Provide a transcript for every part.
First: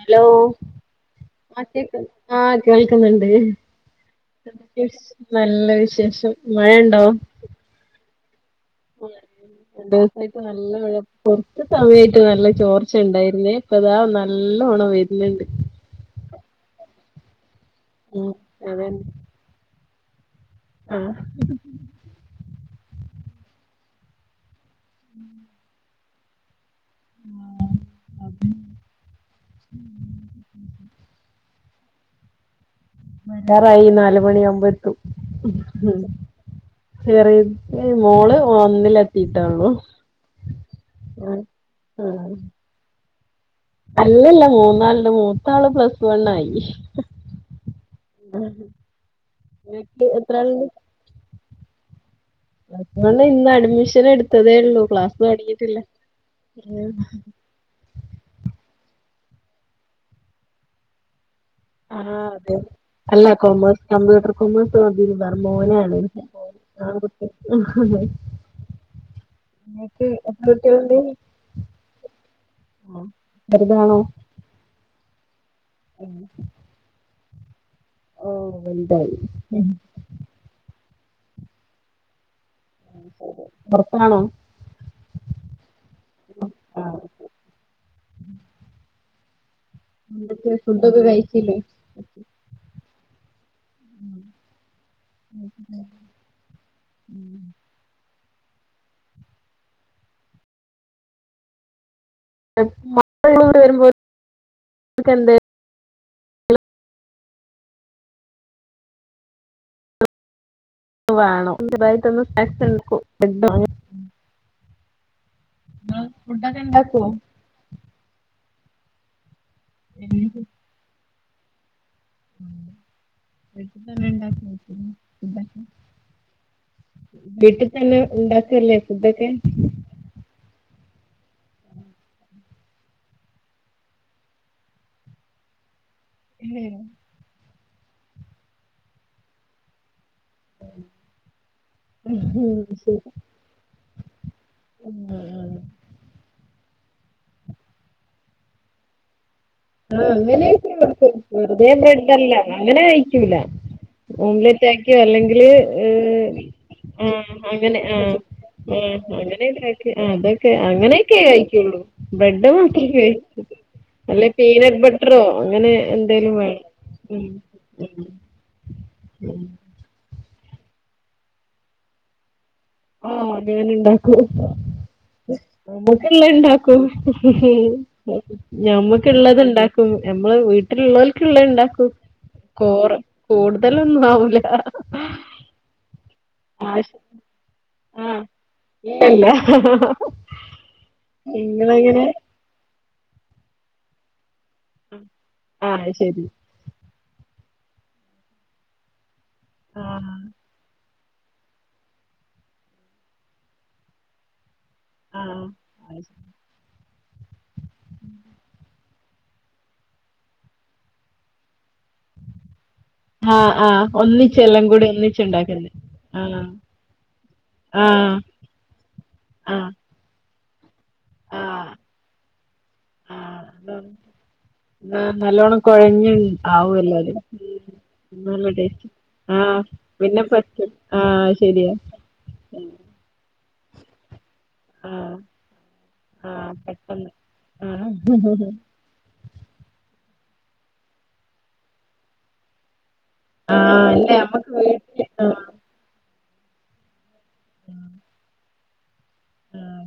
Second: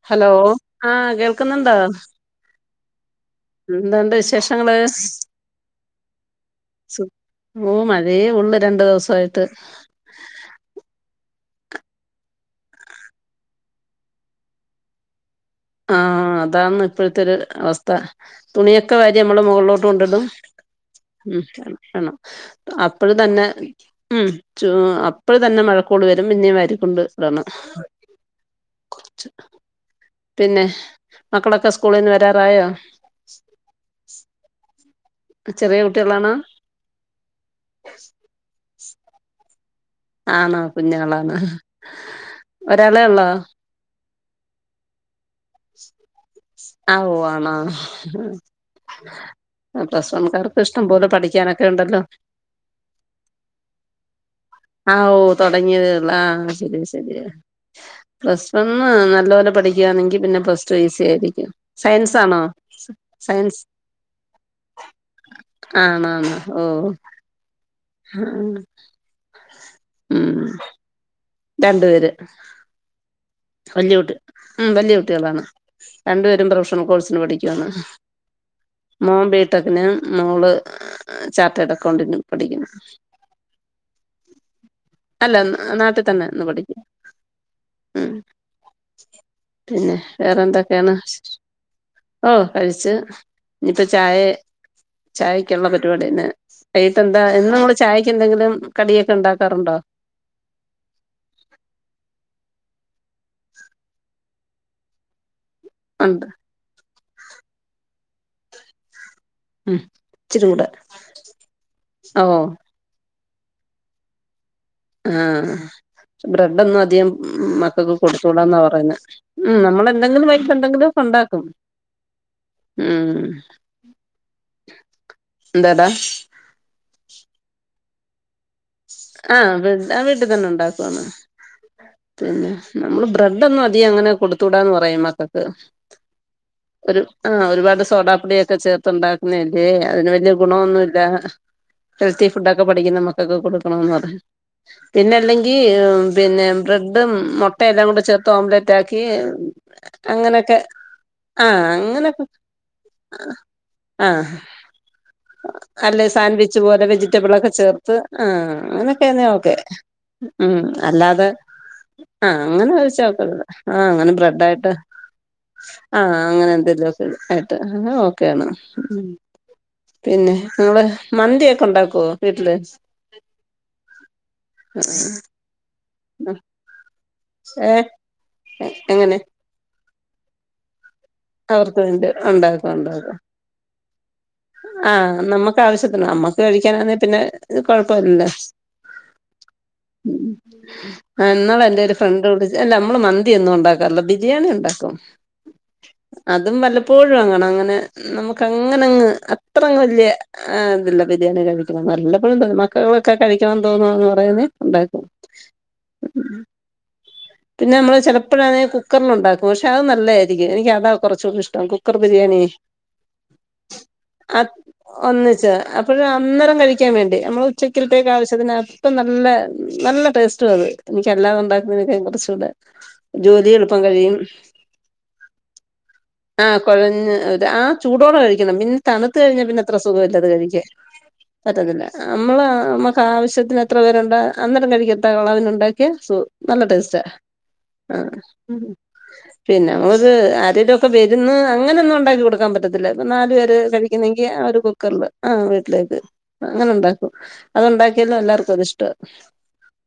Hello ആഹ് ആ കേൾക്കുന്നുണ്ടോ കേക്ക്‌ ആ കേൾക്ക്‌ന്ന് എന്തുണ്ട് വിശേഷങ്ങള് നല്ല വിശേഷം മഴയുണ്ടോ അതെ ഒള്ള [unintelligible] കൊർച്ച് സമയായിട്ട് നല്ല ചോർച്ച ഉണ്ടായിരുന്നേ ഇപ്പ ഇതാ നല്ലോണം വര്ന്ണ്ട് ആ അതാന്ന് ഇപ്പോഴത്തെ ഒരു അവസ്ഥ ഉം തുണിയൊക്കെ അതന്നെ വാരി നമ്മള് മുകളിലോട്ട് കൊണ്ടിടും ആ ഉം [unintelligible] അപ്പളും തന്നെ ഉം ചു അപ്പഴ തന്നെ മഴക്കോള് വരും പിന്നേ വാരി [unintelligible] പിന്നെ മക്കളൊക്കെ സ്കൂളിന്ന് വരാറായോ വരാറായി നാല് മണി ആവുമ്പോ എത്തും ചെറിയ കുട്ടികളാണോ ചെറിയ മോള് ഒന്നില് എത്തിട്ടോള്ളു ആണോ കുഞ്ഞളാണ് ആ ഒരാളേ ഒള്ളോ അല്ലല്ല മൂന്നാള് ഇണ്ട് മൂന്നാ ആവോ ആണോ നിനക്ക് പ്ലസ് എത്ര വൺകാർക്ക് ആളുണ്ട് ഇഷ്ടം പോലെ പഠിക്കാനൊക്കെ ഇണ്ടല്ലോ പ്ലസ് വൺ ഇന്ന് അഡ്മിഷൻ എടുത്തതേ ഉള്ളൂ ആ ക്ലാസ് ഓ തുടങ്ങിയിട്ടില്ല തോടങ്ങിയതെ ഒള്ളൂ ആ ശരി ഉം ശരിയാ പ്ലസ് വണ്ണ് നല്ല പോലെ പഠിക്കാണെങ്കി പിന്നെ പ്ലസ് ടു ഈസി ആയിരിക്കും ആ സയൻസ് ആണോ അതെ അല്ല സയൻസ് കൊമേഴ്സ് കമ്പ്യൂട്ടർ കൊമേഴ്സ്‌ മതിരി ആണാണ് ഓ [unintelligible] [unintelligible] ഇങ്ങക്ക് എത്ര കുട്ടികള്ണ്ട് രണ്ട് പേര് വല്യ ചെറുതാണോ കുട്ടി ഉം വല്യ കുട്ടികളാണ് ഉം രണ്ടു പേരും പ്രൊഫഷണൽ കോഴ്സിന് പഠിക്കുവാണ് ഓഹ് വലുതായി മോം ബീടെക്ക്‌ന് മോള് ചാർട്ടേഡ് അക്കൗണ്ടിനും പോർത്താണ് അല്ല നാട്ടിൽ തന്നെ ന്ന് പഠിക്കും ആഹ് ഉം പിന്നെ എന്തൊക്കെ വേറെന്തൊക്കെയാണ് ഫുഡൊക്കെ കഴിച്ചില്ലേ ഓ കഴിച്ച് ഇഞ്പ്പ ചായെ ചായക്കുള്ള പരിപാടിന്നെ വൈകിട്ടന്താ എന്നും ചായ എന്തെങ്കിലും കടിയൊക്കെ ഇണ്ടാക്കാറുണ്ടോ? [unintelligible] ഒണ്ട് ഉം ഇച്ചിരൂടെ വേണൊം [unintelligible] ആ ബ്രെഡൊന്നും അധികം ഉണ്ടാക്കുവോ മക്കക്ക് കൊടുത്തൂടാന്നാ പറയുന്നേ ഉം നമ്മളെന്തെങ്കിലും വൈകിട്ടെന്തെങ്കിലും ക്കെ ഒണ്ടാക്കും [unintelligible] എന്താടാ വീട്ടി തന്നെ ഉണ്ട് ആ അവിടെ വീട്ടി തന്നെ ഒണ്ടാക്കുവാന്നോ പിന്നെ നമ്മള് ബ്രെഡൊന്നും അധികം അങ്ങനെ കൊടുത്തൂടാന്ന് പറയും മക്കക്ക് ഒരു ആ ഒരുപാട് സോഡാപ്പൊടിയൊക്കെ ചേർത്ത് ഉണ്ടാക്കുന്നയല്ലേ അതിന് വല്യ ഗുണൊന്നുല്ല ഹെൽത്തി ഉം ഫുഡോക്കെ പഠിക്കുന്ന ശരി മക്കക്ക്‌ കൊടുക്കണൊന്ന് പറഞ്ഞു പിന്നെ അല്ലെങ്കി പിന്നെ ബ്രെഡും മൊട്ട എല്ലാംകൂടെ ചേർത്ത് ഓംലെറ്റാക്കി ആ അങ്ങനെ ഒക്കെ ആക്കും വെറുതെ അങ്ങനൊക്കെ ബ്രെഡല്ല അങ്ങനെ കഴിക്കൂല ആഹ് ഓംലെറ്റാക്കിയോ അല്ലെങ്കില് അല്ലെ ഹ് സാൻഡ്വിച്ച് പോലെ ആ വെജിറ്റബിൾ ഒക്കെ അങ്ങനെ ചേർത്ത് ആ ആ ആ അങ്ങനൊക്കാന്നെ ഓക്കെ അങ്ങനെയൊക്കെ ആ അതൊക്കെ ഉം അങ്ങനെയൊക്കെ അല്ലാതെ കഴിക്കുള്ളൂ ആ ബ്രെഡ് അങ്ങനെ മാത്രമേ ഒഴിച്ച കൊ കഴിക്കൂ ആ അങ്ങനെ ബ്ര അല്ലെ ണ്ടായിട്ട് പീനട്ട് ബട്ടറോ അങ്ങനെ ആ എന്തേലും അങ്ങനെ വേണം എന്തെലോക്കെ ഉം ആയിട്ട് അങ്ങനെ ഉം ഓക്കെ ആണ് [inaudible] പിന്നെ നിങ്ങള് മന്തിയൊക്കെ ഉണ്ടാക്കോ വീട്ട്ല് ആഹ [unintelligible] ഇണ്ടാക്കൂ നമ്മക്കല്ലെ ഇണ്ടാക്കൂ. ഏ എങ്ങനെ ഞമ്മക്ക്ള്ളത് ഇണ്ടാക്കും ഞമ്മള് വീട്ടിലുള്ള അവർക്ക് ക്ക്ള്ളണ്ടാക്കും വേണ്ടി ഉണ്ടാക്കും കോറ് ഉണ്ടാക്കും കൂടുതലൊന്നും ആവൂല. [unintelligible] ആവശ്യ ആഹ് ഇല്ലല്ല എന്നാള് എന്റെ ഒരു നിങ്ങളെങ്ങനെ ഫ്രണ്ട് [unintelligible] നമ്മള് മന്തി ഒന്നും ഉണ്ടാക്കും അല്ല ബിരിയാണി ഉണ്ടാക്കും ആഹ് ശരി അതും വല്ലപ്പോഴും. അങ്ങനെ നമുക്കങ്ങനങ്ങ് അത്ര അങ്ങ് വല്യ ആഹ് ഇ [unintelligible] ആഹ അ. പിന്നെ നമ്മള് ചിലപ്പോഴണെ കുക്കറിൽ ഉണ്ടാക്കും പക്ഷെ അത് നല്ലതായിരിക്കും. എനിക്ക് അതാ കൊർച്ചൂടി ഇഷ്ടം കുക്കർ ബിരിയാണി. ആഹ് ആഹ് ഒന്നിച്ച് അ എല്ലാം കൂടി ഒന്നിച്ച് ഒന്നിച്ചുണ്ടാക്കുന്നെ അപ്പോഴ് ആഹ് അന്നേരം കഴിക്കാൻ വേണ്ടി നമ്മൾ ഉച്ചക്കത്തേ ആഹ് [unintelligible] നല്ല ആഹ് നല്ല ടേസ്റ്റ്. [unintelligible] ആഹ് കുറച്ചൂടെ ആഹ് ജോലി എളുപ്പം ആഹ് കഴിയും. നല്ലോണം കൊഴഞ്ഞ് ആഹ ആവുല്ലോ അത് കുഴഞ്ഞ് ആ ചൂടോടെ നല്ല കഴിക്കണം പിന്നെ ടേസ്റ്റ് തണുത്ത കഴിഞ്ഞാൽ ആഹ് പിന്നെ അത്ര സുഖമ പിന്നെ ഇല്ലത് പറ്റും ആഹ് ശരിയാ പറ്റത്തില്ല നമ്മള് നമക്ക് ആവശ്യത്തിന് എത്ര പേരുണ്ട അന്നേരം ആഹ് [unintelligible] ഉണ്ടാക്കിയ സു ആഹ് നല്ല ടേസ്റ്റാ. പെട്ടെന്ന് ആഹ് പിന്നെ ആരെലും ഒക്കെ വരുന്ന് അങ്ങന ഒന്നും ഒണ്ടാക്കി കൊട്ക്കാൻ പറ്റത്തില്ല. നാലു പേര് ആഹ് അല്ലെ കഴിക്കുന്നെങ്കി ആ നമ്മക്ക് ഒരു വീട്ടില് കുക്കർല് ആ ആഹ് വീട്ട്ലേക്ക് അങ്ങനെ ഉണ്ട ക്കും. അതുണ്ടാക്കിയാലും എല്ലാർക്കും അത് ഇഷ്ട. ആഹ്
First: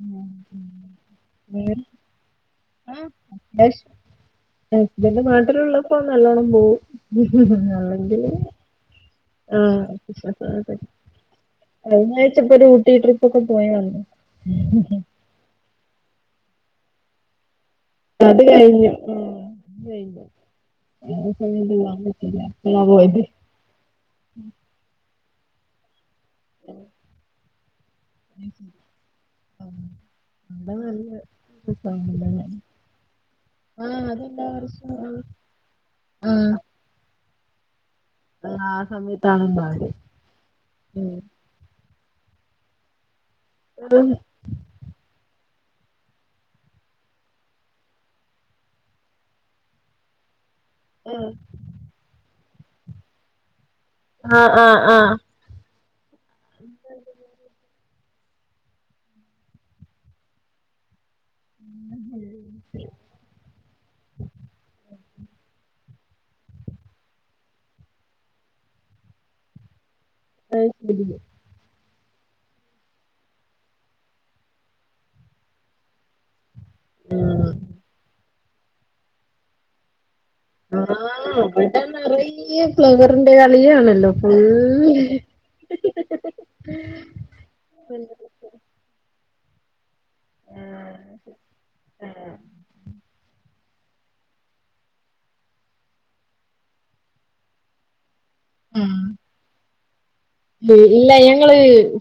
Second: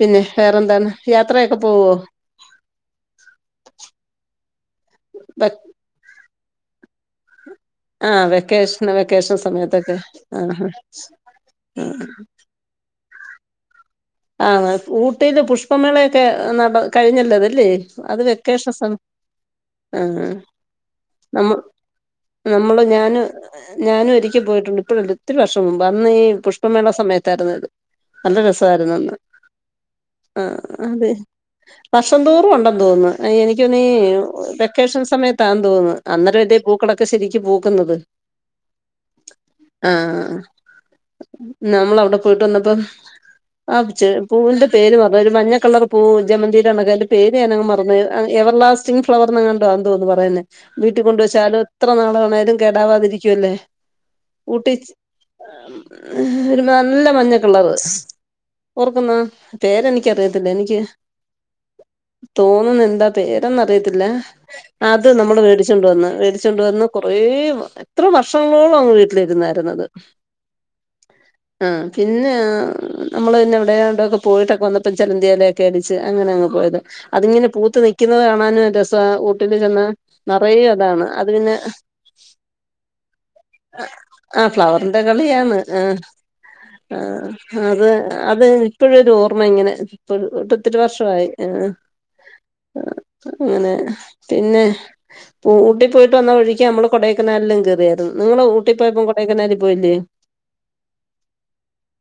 പിന്നെ വേറെന്താണ് യാത്രയൊക്കെ വേറെ പോവോ? [unintelligible] ഹസ്ബൻഡ് നാട്ടിലുള്ളപ്പോ നല്ലോണ്ണം പോവും. ആഹ് [inaudible] വെക്കേഷന് വെക്കേഷൻ സമയത്തൊക്കെ ആഹ് കഴിഞ്ഞാഴ്ച പ്പൊ ഒരു ഊട്ടി ട്രിപ്പൊക്കെ പോയ് വന്ന് ആഹ ഊട്ടയില് പുഷ്പമേളയൊക്കെ നട കഴിഞ്ഞല്ലതലല്ലേ? അത് വെക്കേഷൻ കഴിഞ്ഞു സമയം ആഹ് അത് ആഹ. കഴിഞ്ഞു ആ നമ്മ സമയത്ത് പോവാൻ പറ്റില്ല നമ്മള് അപ്പളാ ഞാന് പോയത് ഞാനും ഒരിക്കെ പോയിട്ടുണ്ട് ഇപ്പോഴല്ല ഒത്തിരി വർഷം മുമ്പ് അന്ന് ഈ പുഷ്പമേള സമയത്തായിരുന്നു നല്ല രസമായിരുന്നു അന്ന്. ആഹ് അവിടെ നല്ല അതെ. വർഷം രസാണല്ലേ തോറും ഉണ്ടെന്ന് തോന്നുന്ന്. എനിക്കൊന്നീ ആഹ് അതെല്ലാ വർഷവും വെക്കേഷൻ സമയത്താന്ന് തോന്ന്ന്ന് ആഹ് അന്നേരം പൂക്കളൊക്കെ ശരിക്ക് പൂക്കുന്നത്. ആഹ് ആ സമയത്താണ് ഉണ്ടാവല് ആഹ് നമ്മളവിടെ പോയിട്ട് വന്നപ്പോ ആ ഉം പൂവിന്റെ പേരും ഒരു മഞ്ഞ. കളർ പൂ ജമന്തിടെണക്ക് അയ്ന്റെ പേര് ഞാനങ്ങ് മറന്ന് പോയി. എവർ ലാസ്റ്റിംഗ് ഫ്ളവർന്നങ്ങണ്ടോ ആണ് തോന്നുന്നു പറയുന്നെ. വീട്ടി കൊണ്ട് വെച്ചാലും എത്ര നാളാേണോലും കേടാവാതിരിക്കുവല്ലേ. ആഹ ഊട്ടി ആഹ ആഹ. ഒരു നല്ല മഞ്ഞ [unintelligible] ഓർക്കുന്നാ പേരെനിക്കറിയത്തില്ല എനിക്ക്. തോന്നുന്ന് എന്താ പേരെന്ന് അറിയത്തില്ല അ ത്ത് നമ്മള് വേണ്ടിച്ചോണ്ട് വന്ന് വേണ്ടിച്ചോണ്ട് വന്ന് കൊറേ എത്ര വർഷങ്ങളോളം അങ്ങ് വീട്ടിലിരുന്നായിരുന്നത് [inaudible] ആ പിന്നെ നമ്മള് പിന്നെ അവിടെയിവിടെ പോയിട്ടൊക്കെ വന്നപ്പം ചെലന്തിയാലൊക്കെ അടിച്ച് അങ്ങനെ അങ്ങ് പോയത്. ആഹ് അതിങ്ങനെ പൂത്ത് നിക്കുന്നത് കാണാനും ഒരു രസാ ഊട്ടില് ചെന്നാ നിറയെ ആ അതാണ് അത് പിന്നെ അവടെ നെറയ്യെ ഫ്ലവറിന്റെ കളിയാണല്ലോ ആ ഫുള്ള് ഫ്ലവറിന്റെ കളിയാണ് ആ ആ അതേ അ അതെ ഇപ്പഴൊരോർമ്മ ഇങ്ങനെ ട്ട് ഒത്തിരി വർഷമായി അങ്ങനെ. പിന്നെ ഊട്ടി പോയിട്ട് വന്ന വഴിക് നമ്മള് കൊടേക്കനാലിലും കെറിയാരുന്ന് നിങ്ങള് ഉം ഊട്ടിപ്പോയപ്പം കൊടേക്കനാലി പോയില്ലേ. [unintelligible] ഇല്ല ഞങ്ങള്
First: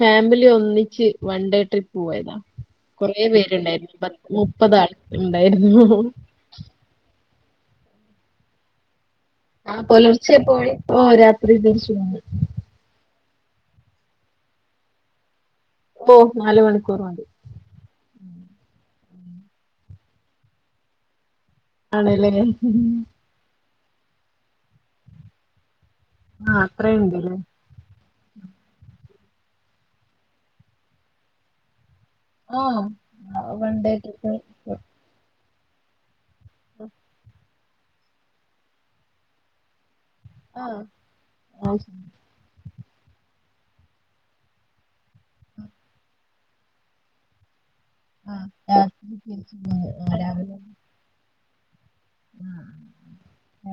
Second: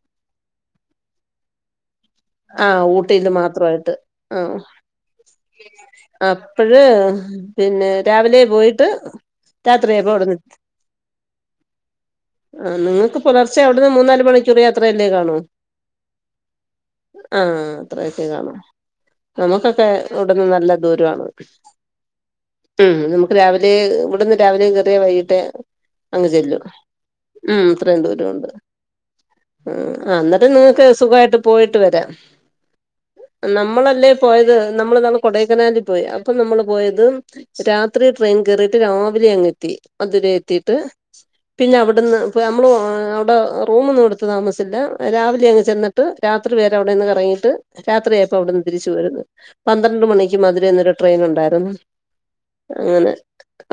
ഫാമിലി ഒന്നിച്ച് വൺ ഡേ ട്രിപ് പോയതാ, ആഹ് കൊറെ ഊട്ടിയില് മാത്രമായിട്ട് പേരിണ്ടായിരുന്നു പത് ആഹ് മുപ്പതാൾ മ് അപ്പഴ് പിന്നെ രാവിലെ പോയിട്ട് ആഹ് രാത്രിയായപ്പോ പുലർച്ചെ അവിടുന്ന് പോയി ഓ രാത്രി തിരിച്ച് വന്ന്. ആഹ് നിങ്ങൾക്ക് പുലർച്ചെ അവിടുന്ന് മൂന്നാല് മണിക്കൂറ് യാത്രയല്ലേ കാണൂ. ഓ നാല് മണിക്കൂർ മതി ആഹ് അത്രയൊക്കെ കാണും. നമുക്കൊക്കെ ഇവ്ട്ന്ന് നല്ല ദൂരാണ്. ആണ് ല്ലേ. ലേ ഇവടുന്ന് രാവിലെ കേറിയാ വൈകട്ടേ അങ്ങ് ചെല്ലു ആ അത്രയുണ്ടല്ലേ ഉം അത്രയുംദൂരം. രോണ്ട് അന്നിട്ട് നിങ്ങക്ക് സുഖായിട്ട് പോയിട്ട് വെരാം. ആഹ്അത് വൺണ്ടേ ട്രിപ്പ് നമ്മളന്നാള് കൊടൈക്കനാലിൽ പോയി, അപ്പം നമ്മള് പോയത് രാത്രി ട്രെയിൻ കേറീട്ട് രാവിലെ അങ്ങെത്തി. മധുരൈ ആ എത്തീട്ട് ആ പിന്നെ ശരി. അവിടുന്ന് പ്പോ നമ്മള് അവിടെ റൂമൊന്നും എടുത്ത് താമസ്ച്ചില്ലാ, രാവിലെ അങ്ങ് ചെന്നിട്ട് രാത്രി വെരേ അവിടെ നിന്ന് കറങ്ങിയിട്ട് ആ, രാത്രിയായപ്പോ അവിടുന്ന് തിരിച്ചു രാത്രി വരുന്നു, തിരിച്ചു പോന്നു പന്ത്രണ്ട് ആ മണിക്ക് രാവിലെ മധുരേന്ന് ഒരു ട്രെയിൻ ഉണ്ടായിരുന്നു. ആ, അങ്ങനെ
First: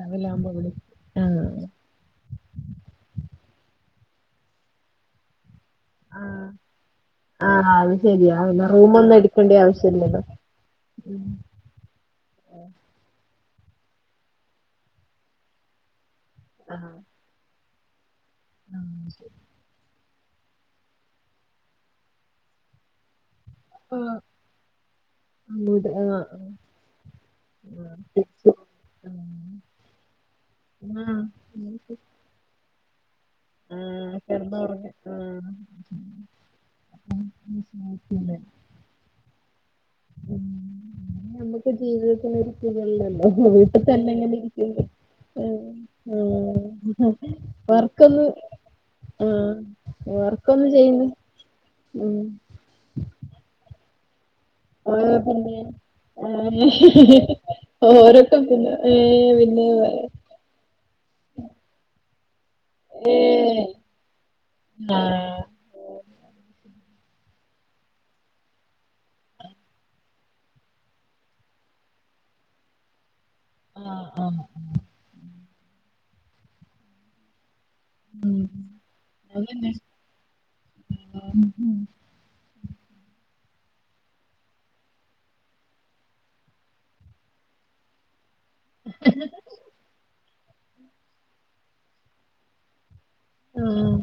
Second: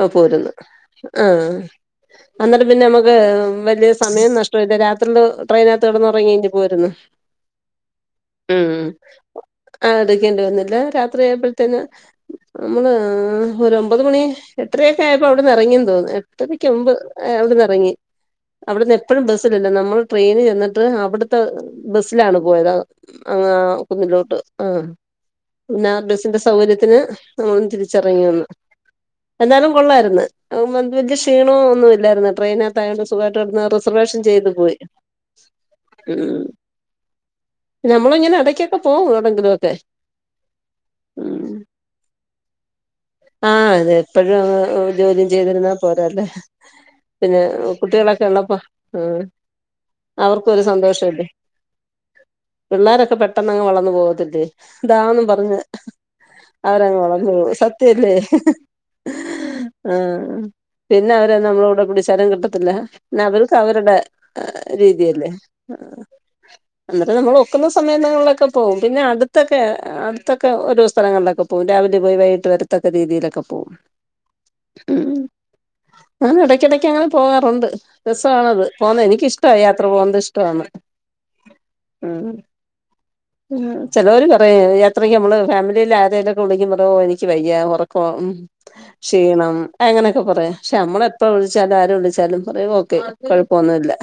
ആ ആവുമ്പോ പോരുന്നു ഇവിടെ എത്തി ആ ആഹ് അന്ന്ട്ട് പിന്നെ നമ്മക്ക് വല്യ സമയം നഷ്ടവില്ല രാത്രില് ട്രൈയിനാത്ത് കെടന്ന് ആ ഒറങ്ങിങ്ങ് പോരുന്നു ആ, അത് ശരിയാ പിന്നെ ഉം റൂമൊന്നും എടുക്കേണ്ട അത് ആവശ്യമില്ലല്ലോ എന്നിട്ട് രാത്രി ഉം ആയ്പഴ്ത്തേന് നമ്മള്.. ആ ഒരു ഒമ്പത് മണി എട്ടരയൊക്കെ ആയപ്പോ അവിടെന്ന് ഇറങ്ങിയെന്ന് തോന്നുന്നു എട്ടരക്ക് ആ മുൻപ് റങ്ങി ആ അവിടുന്ന് എപ്പോഴും ശരി. ബസ്സില്ലല്ലോ നമ്മൾ ട്രെയിന് ചെന്നിട്ട് അവിടുത്തെ ബസ്സിലാണ് പോയത്, ആ ആഹ് ആ, കുന്നിലോട്ട് ആഹ് പിന്നെ ആ ബസിന്റെ സൗകര്യത്തിന് നമ്മളന്ന് തിരിച്ചെറങ്ങി വന്ന്. എന്നാലും കൊള്ളായ്രുന്നു ഔ ആ, വല്യ ക്ഷീണോ ഒന്നുമില്ലായിരുന്നു ട്രെയിനകത്തായൊണ്ട് സുഖമായിട്ട് കെട്ന്ന് ആ, റിസർവേഷൻ ചെയ്തു പോയി കിടന്നുറങ്ങി ആ, ഉം... വിഷമിക്കുന്നെ. നമ്മളിങ്ങനെ എടക്കൊക്കെ പോവും എവിടെങ്കിലും ഒക്കെ. ഉം. ഉം നമുക്ക് ജീവിതത്തിന് ഒരിക്കലല്ലോ ആ വീട്ടിൽ അതെ തന്നെ ഇങ്ങനെ എപ്പോഴും ഇരിക്കുന്നു ജോലിയും ചെയ്തിരുന്നാ പോരാ. ല്ലേ പിന്നെ കുട്ടികളൊക്കെ വർക്കൊന്ന് ഒള്ളപ്പോ അവർക്കും ഒരു വർക്കൊന്ന് സന്തോഷം. ചെയ്യുന്നു ഉം. പിള്ളാരൊക്കെ പെട്ടെന്ന് അങ്ങ് വളന്നു പോവത്തില്ലേ? ഓരോ ഇതാളീ പറഞ്ഞ പിന്നെ ആ, അവരങ്ങളല്ലേ സത്യയല്ലേ ഓരൊക്കെ പിന്നെ ഏ, പിന്നെ ആഹ് പിന്നെ അവരെ നമ്മള കൂടെ പിടിച്ചാലും കിട്ടത്തില്ല ഏ, പിന്ന അവർക്ക് അവരുടെ ആ, രീതിയല്ലേ അന്നേരം നമ്മൾ ഒക്കുന്ന സമയങ്ങളിലൊക്കെ പോകും പിന്നെ അടുത്ത ഒക്കെ അടുത്തൊക്കെഓോ സ്ഥലങ്ങളിലൊക്കെ പോവും രാവിലെ പോയി വൈകട്ട് വരത്തൊക്ക രീതിയിലൊക്കെ പോകും ആഹ് ആഹ് ഞാൻ ഇടക്കിടക്ക് അങ്ങനെ പോകാറുണ്ട് രസണത് പോകുന്നത് എനിക്കിഷ്ട അതന്നെ യാത്ര പോകത് ഇഷ്ടമാണ് ഉം ഉം ചലോര് പ അത് രാത്രിക്ക് നമ്മള് ഫാമിലീല് ആരേലൊക്കെ ഉണ്ടെങ്കിൽ ഓഹ് എനിക്ക് വയ്യ ഉറക്കവാ ക്ഷീണം അങ്ങനെയൊക്കെ പറയാം പക്ഷെ നമ്മള എപ്പ വിളിച്ചാലും ആരും വിളിച്ചാലും പറയും ഓക്കെ കൊഴപ്പൊന്നും ല്ല ആഹ്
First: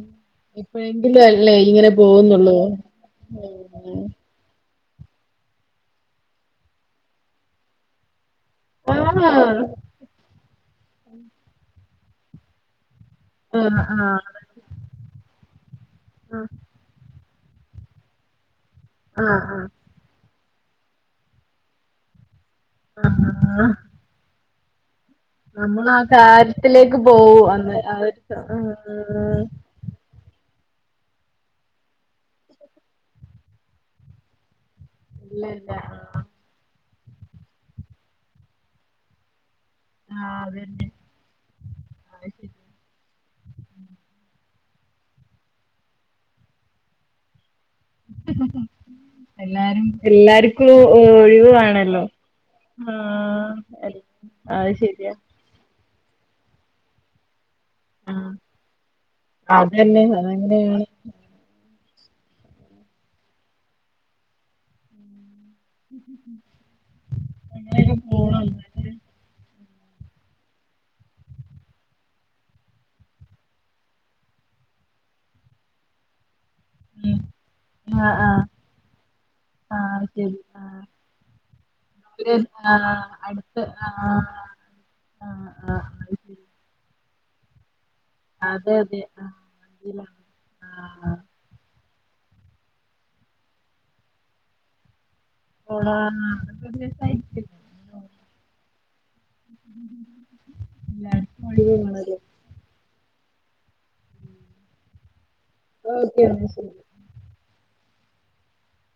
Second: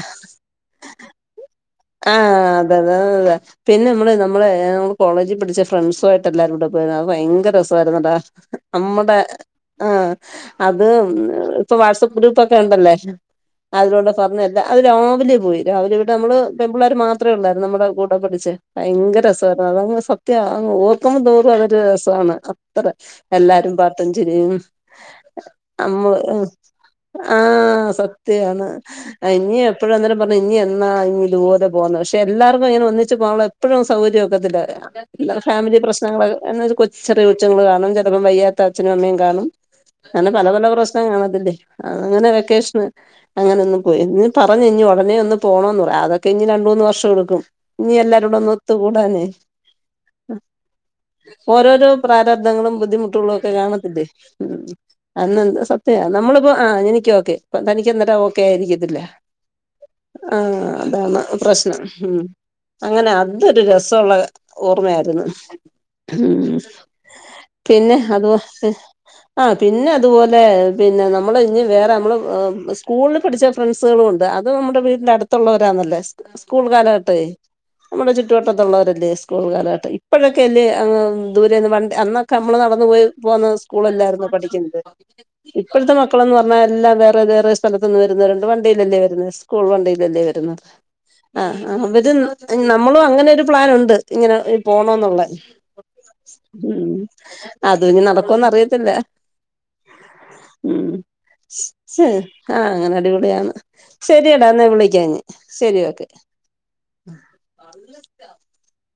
ഇപ്പോഴെങ്കിലും അല്ലേ ഇങ്ങനെ ആഹ് പോകുന്നുള്ളൂ അതെതെ അതെ പിന്നെ നമ്മള് നമ്മള കോളേജിൽ പിഠിച്ച ഫ്രണ്ട്സ ആയിട്ട് എല്ലാരുംൂടെ പോയിരുന്നു അത് ഭയങ്കര രസമായിരുന്നുുന്നല്ലോ നമ്മുടെ ആഹ് ആഹ് ആഹ് അത് ഇപ്പൊ വാട്സപ്പ് ഗ്രൂപ്പൊക്കെ ഉണ്ടല്ലോ ആഹ് അതിലൂടെ പറഞ്ഞതല്ല അത് രാവിലെ പോയി രാവിലെ ഇവിടെ നമ്മള് പെൺപിള്ളേർ മാത്രം അത്രള്ളായിരുന്നു നമ്മുടെ കൂടെ പഠിച്ചേ ഭയങ്കര ആഹ് രസാ ആഹ് അതങ്ങ് സത്യം അങ് ഓർക്കുമ്പോ തോറും അതൊരു രസമാണ് അത്ര ആഹ് എല്ലാരും പാട്ടഞ് ചരിയും നമ്മൾ ആ അമ്മോ എർ കാര്യത്തിലേക്ക് പോവും അന്ന് ആഹ ആ ഒരു സ- ആ, സത്യാണ് ഇനി എപ്പഴു അന്നേരം പറഞ്ഞ ഇനി എന്നാ ഇനി ഇതുപോലെ പോന്നെ പക്ഷെ എല്ലാർക്കും ഇങ്ങനെ ഒന്നിച്ച് പോവുമ്പോ എപ്പോഴും സൗകര്യം ഒക്കത്തില്ല ല്ലറ ഇല്ല ഇല്ല ഫാമിലി പ്രശ്നങ്ങളൾ എന്ന കൊച്ച് ചെറിയ കൊച്ച്ങ്ങള് കാണും ചെലപ്പം വയ്യാത്ത അച്ഛനും അമ്മയും കാണും അങ്ങനെ ആഹ് പല പല അതന്നെ പ്രശ്നം കാണത്തില്ലേ ആ അത് അങ്ങനെ ശരി വെക്കേഷന് അങ്ങനെ ഒന്ന് പോയി ഇന്ന് പറഞ്ഞിനി ഒടനെ ഒന്ന് പോണന്ന് പറ അതൊക്കെ ഇനി രണ്ടൂന്ന് വർഷം എടുക്കും ഇനീ എല്ലാരൂടൊന്നൊത്തു കൂടാനെ എല്ലാരും എല്ലാർക്കും ഒഴിവ് ഓരോരോ വേണല്ലോ പ്രാരബ്ധങ്ങളും ബുദ്ധിമുട്ടുകളും ഒക്കെ ആഹ് കാണത്തില്ലേ ഉ അത് ശരിയാ അന്നെന്താ സത്യ നമ്മളിപ്പോ ആ എനിക്ക് ഓക്കെ പ്പ തനിക്കന്നേരം ആഹ് ഓക്കെ ആയിരിക്കത്തില്ല അതന്നെ ആഹ അതങ്ങനെയാണ് അതാണ് പ്രശ്നം ഉം അങ്ങനെ അതൊരു രസ്വള്ള ഓർമ്മയായിരുന്ന് ഉം അങ്ങനെയൊക്കെ പിന്നെ അതോ പോണം എ എന്നാല് ആ പിന്നെ അതുപോലെ പിന്നെ നമ്മൾ ഇഞ് വേറെ അമ്മൾ സ്കൂളിൽ പഠിച്ച ഫ്രണ്ട്സുകളും ഉണ്ട് അതും നമ്മുടെ വീട്ടിന്റെ അടുത്തുള്ളവരാന്നല്ലേ സ് സ്കൂൾ കാലഘട്ടേ നമ്മുടെ ആഹ് ആഹ് ചുറ്റുവട്ടത്തുള്ളവരല്ലേ സ് സ്കൂൾ കാലഘട്ടം ആഹ് ശരി ഇപ്പോഴൊക്കെ അല്ല ആഹ് അങ്ങ് ദൂരന്ന് വണ്ടി ഒരു അന്നൊക്കെ നമ്മൾള് നടന്നു പോയി ആഹ് പോകുന്ന അടുത്ത് ആഹ് സ്കൂളല്ലായിരുന്നോ [unintelligible] ആഹ് ആഹ് ഇപ്പോഴത്തെ അത് മക്കളെന്ന് ശരി പറഞ്ഞാ എല്ലാ [unintelligible] വെവ്വേറെ സ്ഥലത്ത്ന്ന് വരുന്നെ രണ്ട് അതെ വണ്ടീലല്ലേ അതെ വരുന്നേ സ്കൂൾ ആഹ് വണ്ടീലല്ലേ വര്ന്നേ ആ ആ ഇത് നമ്മളും അങ്ങനെ ഒരു പ്ലാൻ ഉണ്ട് ഇങ്ങനെ പോണോന്നുള്ളെ ഉ അതുനി നടക്കോന്നറിയത്തില്ല ഉ ശ് വണ്ടിയിലാണ് ആഹ അങ്ങനെ അടിപൊളി ശരിടാ എന്നാ വിളിക്ക എനി ശരി ഓക്കെ ആഹ് [unintelligible]